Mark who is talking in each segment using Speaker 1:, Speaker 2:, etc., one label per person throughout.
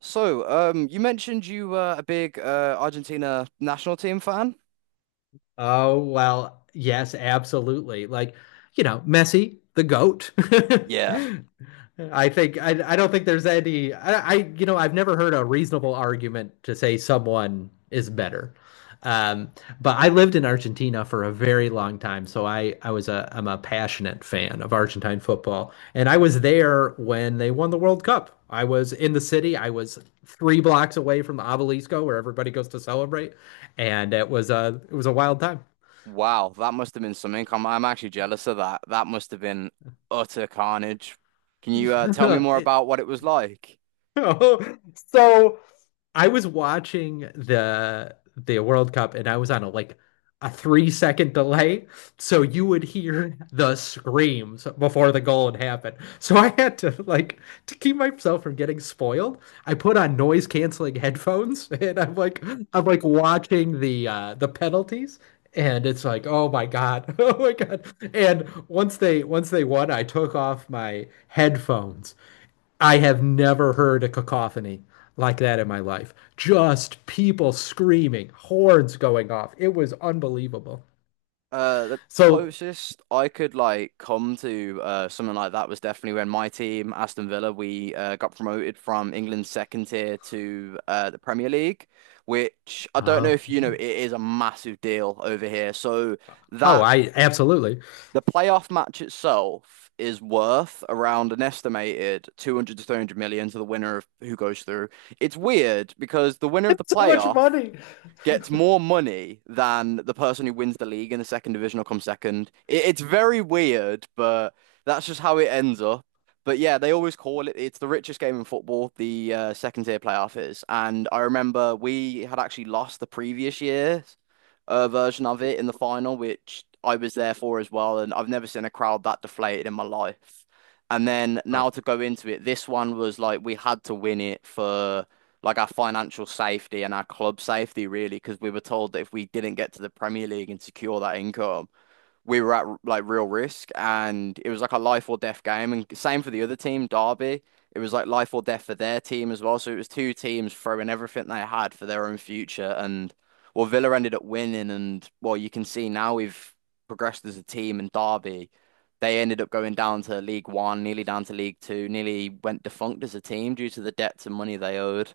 Speaker 1: You mentioned you were a big Argentina national team fan.
Speaker 2: Oh, well, yes, absolutely. Messi, the GOAT.
Speaker 1: Yeah.
Speaker 2: I don't think there's any I you know I've never heard a reasonable argument to say someone is better. Um, but I lived in Argentina for a very long time, so I'm a passionate fan of Argentine football, and I was there when they won the World Cup. I was in the city. I was three blocks away from the Obelisco, where everybody goes to celebrate, and it was a wild time.
Speaker 1: Wow, that must have been some income. I'm actually jealous of that. That must have been utter carnage. Can you tell me more
Speaker 2: It-
Speaker 1: about what it was like?
Speaker 2: so I was watching the World Cup and I was on a 3 second delay, so you would hear the screams before the goal had happened. So I had to to keep myself from getting spoiled. I put on noise canceling headphones and I'm like watching the penalties. And it's like, oh my God, oh my God. And once they won, I took off my headphones. I have never heard a cacophony like that in my life. Just people screaming, horns going off. It was unbelievable.
Speaker 1: The
Speaker 2: So,
Speaker 1: closest I could like come to something like that was definitely when my team, Aston Villa, we got promoted from England's second tier to the Premier League, which I don't know
Speaker 2: uh,
Speaker 1: if you know, it is a massive deal over here. So.
Speaker 2: oh,
Speaker 1: That
Speaker 2: I absolutely.
Speaker 1: The playoff match itself is worth around an estimated 200 to 300 million to the winner of who goes through. It's weird because the winner of the
Speaker 2: It's so much
Speaker 1: playoff
Speaker 2: money.
Speaker 1: gets more money than the person who wins the league in the second division or comes second. It's very weird, but that's just how it ends up. But yeah, they always call it it's the richest game in football, the second tier playoff is. And I remember we had actually lost the previous year's version of it in the final, which I was there for as well. And I've never seen a crowd that deflated in my life. And then
Speaker 2: Oh.
Speaker 1: now to go into it, this one was like we had to win it for like our financial safety and our club safety, really, because we were told that if we didn't get to the Premier League and secure that income, we were at like real risk. And it was like a life or death game. And same for the other team, Derby. It was like life or death for their team as well. So it was two teams throwing everything they had for their own future. And well, Villa ended up winning. And well, you can see now we've progressed as a team. And Derby, they ended up going down to League One, nearly down to League Two, nearly went defunct as a team due to the debts and money they owed.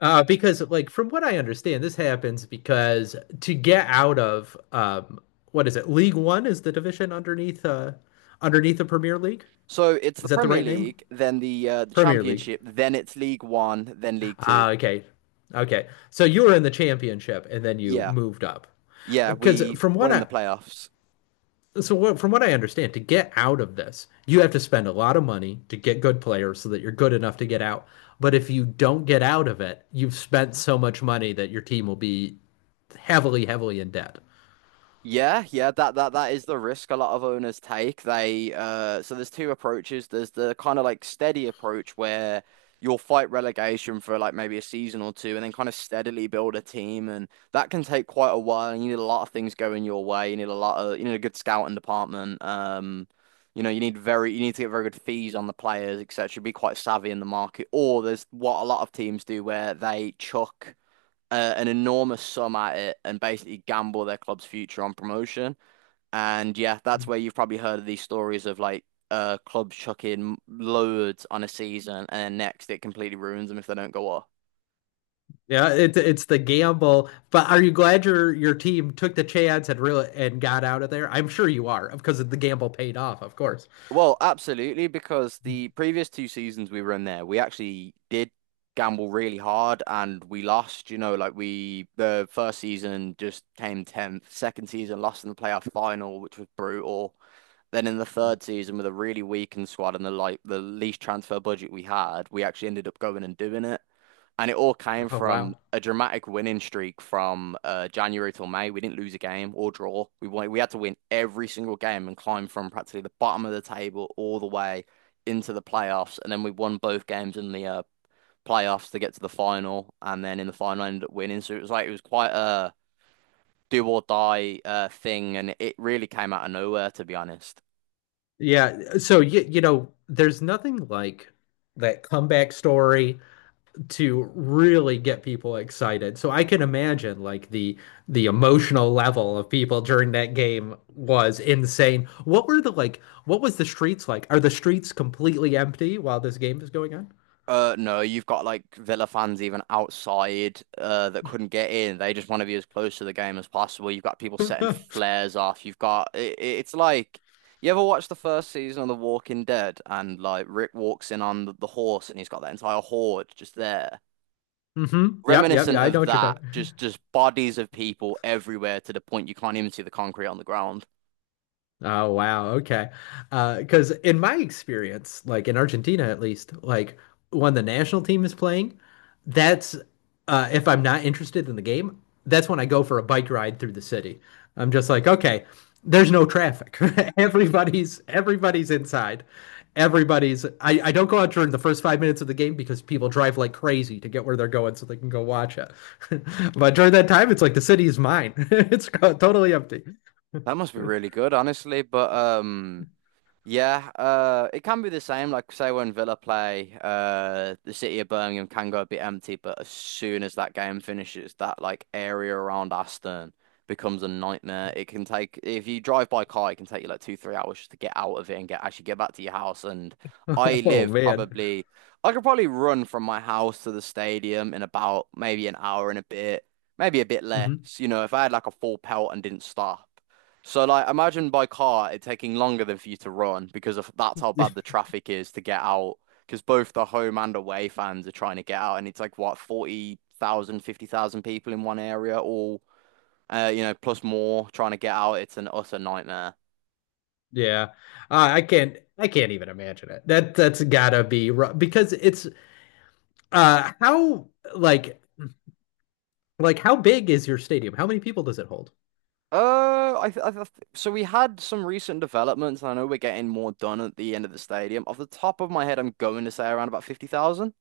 Speaker 2: Because, like, from what I understand, this happens because to get out of what is it? League One is the division underneath underneath the Premier League.
Speaker 1: So it's the
Speaker 2: Is that the
Speaker 1: Premier
Speaker 2: right name?
Speaker 1: League, then the
Speaker 2: Premier League.
Speaker 1: Championship, then it's League One, then League Two.
Speaker 2: Ah, okay. Okay. So you were in the championship and then you
Speaker 1: Yeah,
Speaker 2: moved up.
Speaker 1: yeah,
Speaker 2: Because
Speaker 1: we
Speaker 2: from
Speaker 1: won
Speaker 2: what
Speaker 1: in the
Speaker 2: I
Speaker 1: playoffs.
Speaker 2: so what, from what I understand, to get out of this, you have to spend a lot of money to get good players so that you're good enough to get out. But if you don't get out of it, you've spent so much money that your team will be heavily, heavily in debt.
Speaker 1: Yeah, yeah, that is the risk a lot of owners take. They so there's two approaches. There's the kind of like steady approach where you'll fight relegation for like maybe a season or two and then kind of steadily build a team, and that can take quite a while and you need a lot of things going your way. You need a lot of you need a good scouting department. You know, you need very you need to get very good fees on the players, etc. Be quite savvy in the market. Or there's what a lot of teams do where they chuck an enormous sum at it and basically gamble their club's future on promotion. And yeah, that's where you've probably heard of these stories of like clubs chucking loads on a season and next it completely ruins them if they don't go up.
Speaker 2: Yeah, it's the gamble. But are you glad your team took the chance and got out of there? I'm sure you are, because the gamble paid off, of course.
Speaker 1: Well, absolutely, because the previous two seasons we were in there, we actually did gamble really hard and we lost, you know, like we the first season just came 10th, second season lost in the playoff final, which was brutal. Then in the third season, with a really weakened squad and the like the least transfer budget we had, we actually ended up going and doing it. And it all came
Speaker 2: Oh
Speaker 1: from
Speaker 2: wow.
Speaker 1: a dramatic winning streak from January till May. We didn't lose a game or draw. We won we had to win every single game and climb from practically the bottom of the table all the way into the playoffs. And then we won both games in the playoffs to get to the final, and then in the final ended up winning. So it was like it was quite a do or die thing, and it really came out of nowhere, to be honest.
Speaker 2: Yeah, so you know, there's nothing like that comeback story to really get people excited. So I can imagine the emotional level of people during that game was insane. What was the streets like? Are the streets completely empty while this game is going
Speaker 1: No, you've got like Villa fans even outside that couldn't get in. They just want to be as close to the game as possible. You've got people setting
Speaker 2: on?
Speaker 1: flares off. You've got it's like you ever watched the first season of The Walking Dead and like Rick walks in on the horse and he's got that entire horde just there.
Speaker 2: Mm-hmm. Yep, yep,
Speaker 1: Reminiscent
Speaker 2: yeah, I know
Speaker 1: of
Speaker 2: what you're
Speaker 1: that,
Speaker 2: talking.
Speaker 1: just bodies of people everywhere to the point you can't even see the concrete on the ground.
Speaker 2: Oh wow, okay. Because in my experience, like in Argentina at least, like when the national team is playing, that's if I'm not interested in the game, that's when I go for a bike ride through the city. I'm just like, okay, there's no traffic. Everybody's inside. I don't go out during the first 5 minutes of the game because people drive like crazy to get where they're going so they can go watch it. But during that time, it's like the city is mine. It's totally empty.
Speaker 1: That must be really good, honestly. But. Yeah, it can be the same. Like say when Villa play, the city of Birmingham can go a bit empty, but as soon as that game finishes, that like area around Aston becomes a nightmare. It can take if you drive by car, it can take you like two, 3 hours just to get out of it and get actually get back to your house. And I
Speaker 2: Oh
Speaker 1: live
Speaker 2: man.
Speaker 1: probably, I could probably run from my house to the stadium in about maybe an hour and a bit, maybe a bit less.
Speaker 2: Hmm.
Speaker 1: You know, if I had like a full pelt and didn't stop. So like imagine by car it taking longer than for you to run because of that's how bad the traffic is to get out because both the home and away fans are trying to get out and it's like what 40,000 50,000 people in one area all you know plus more trying to get out it's an utter nightmare.
Speaker 2: Yeah. I can't even imagine it. That that's gotta be rough because it's how like like how big is your stadium? How many people does it hold?
Speaker 1: I th So we had some recent developments and I know we're getting more done at the end of the stadium. Off the top of my head I'm going to say around about 50,000.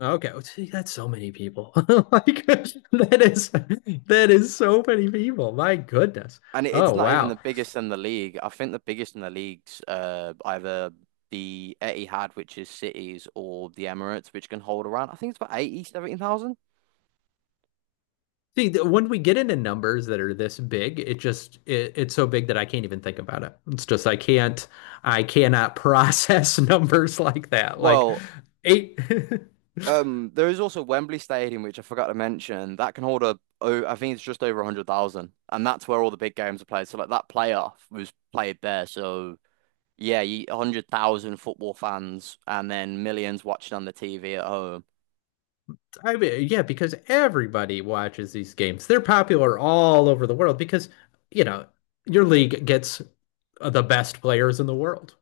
Speaker 2: Okay, oh, see, that's so many people. Like that is that is so many people. My goodness.
Speaker 1: And it's
Speaker 2: Oh
Speaker 1: not even the
Speaker 2: wow.
Speaker 1: biggest in the league. I think the biggest in the league's either the Etihad, which is cities, or the Emirates, which can hold around, I think it's about 80, 70,000.
Speaker 2: See, when we get into numbers that are this big, it just it's so big that I can't even think about it. It's just I can't I cannot process numbers like that. Like
Speaker 1: Well,
Speaker 2: eight.
Speaker 1: there is also Wembley Stadium, which I forgot to mention, that can hold a, oh, I think it's just over 100,000. And that's where all the big games are played. So, like, that playoff was played there. So, yeah, you, 100,000 football fans and then millions watching on the TV at home.
Speaker 2: I mean, yeah, because everybody watches these games. They're popular all over the world because you know your league gets the best players in the world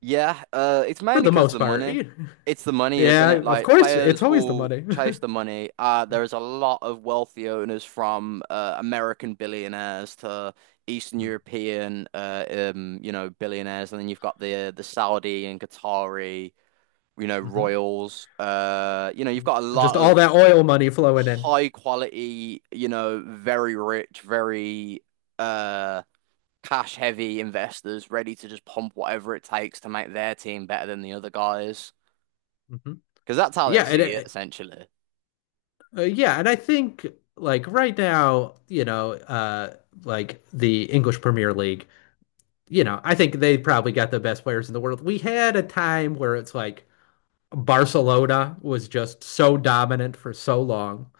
Speaker 1: Yeah, it's
Speaker 2: for
Speaker 1: mainly
Speaker 2: the
Speaker 1: because
Speaker 2: most
Speaker 1: the
Speaker 2: part.
Speaker 1: money.
Speaker 2: You-
Speaker 1: It's the money, isn't
Speaker 2: Yeah,
Speaker 1: it?
Speaker 2: of
Speaker 1: Like
Speaker 2: course. It's
Speaker 1: players
Speaker 2: always the
Speaker 1: will
Speaker 2: money.
Speaker 1: chase the money. There is a lot of wealthy owners from American billionaires to Eastern European, you know, billionaires, and then you've got the Saudi and Qatari, you know,
Speaker 2: Mm-hmm.
Speaker 1: royals. You know, you've got a lot
Speaker 2: Just all
Speaker 1: of
Speaker 2: that oil money flowing in.
Speaker 1: high quality, you know, very rich, very uh cash heavy investors ready to just pump whatever it takes to make their team better than the other guys
Speaker 2: Hmm.
Speaker 1: because that's how they
Speaker 2: Yeah,
Speaker 1: see it
Speaker 2: and
Speaker 1: essentially.
Speaker 2: yeah, and I think like right now, you know, like the English Premier League, you know, I think they probably got the best players in the world. We had a time where it's like Barcelona was just so dominant for so long.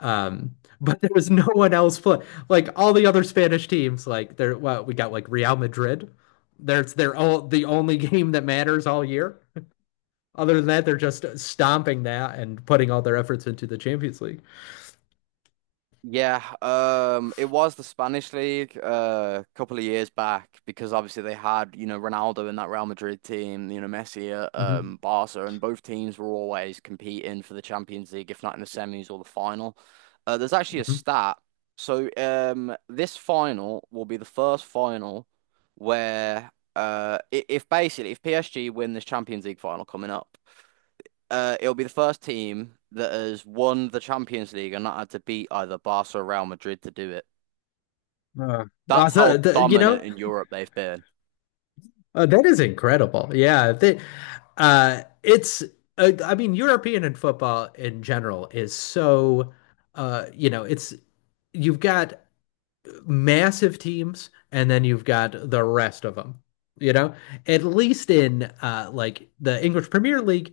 Speaker 2: But there was no one else play. Like all the other Spanish teams, like we got like Real Madrid. There's they're all the only game that matters all year. Other than that, they're just stomping that and putting all their efforts into the Champions League.
Speaker 1: Yeah, it was the Spanish league a couple of years back because obviously they had, you know, Ronaldo in that Real Madrid team, you know, Messi at
Speaker 2: Hmm.
Speaker 1: Barca, and both teams were always competing for the Champions League, if not in the semis or the final. There's actually a
Speaker 2: Hmm.
Speaker 1: stat. So this final will be the first final where if basically if PSG win this Champions League final coming up, it'll be the first team that has won the Champions League and not had to beat either Barca or Real Madrid to do it.
Speaker 2: Uh,
Speaker 1: That's how
Speaker 2: you
Speaker 1: dominant
Speaker 2: know,
Speaker 1: in Europe they've been.
Speaker 2: that is incredible. Yeah, they, it's. I mean, European and football in general is so. You know, it's you've got massive teams, and then you've got the rest of them. You know, at least in like the English Premier League,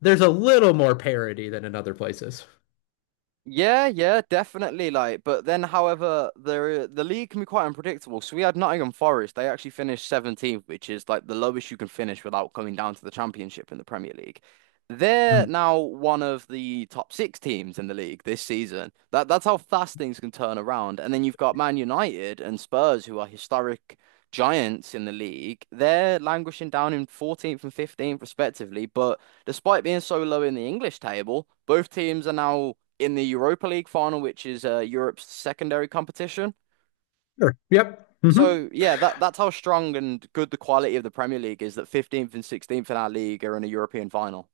Speaker 2: there's a little more parity than in other places.
Speaker 1: Yeah, yeah, definitely. Like, but then, however, the league can be quite unpredictable. So we had Nottingham Forest. They actually finished 17th, which is like the lowest you can finish without coming down to the championship in the Premier League. They're
Speaker 2: Mm.
Speaker 1: now one of the top six teams in the league this season. That's how fast things can turn around. And then you've got Man United and Spurs, who are historic giants in the league. They're languishing down in 14th and 15th respectively. But despite being so low in the English table, both teams are now in the Europa League final, which is Europe's secondary competition.
Speaker 2: Sure. Yep. Mm-hmm.
Speaker 1: So yeah, that's how strong and good the quality of the Premier League is that 15th and 16th in our league are in a European final.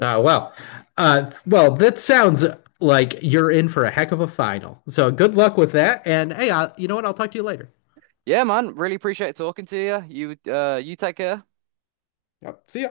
Speaker 2: Uh, well, well, that sounds like you're in for a heck of a final. So good luck with that. And hey, you know what? I'll talk to you later.
Speaker 1: Yeah, man, really appreciate talking to you. You take care.
Speaker 2: Yep. See ya.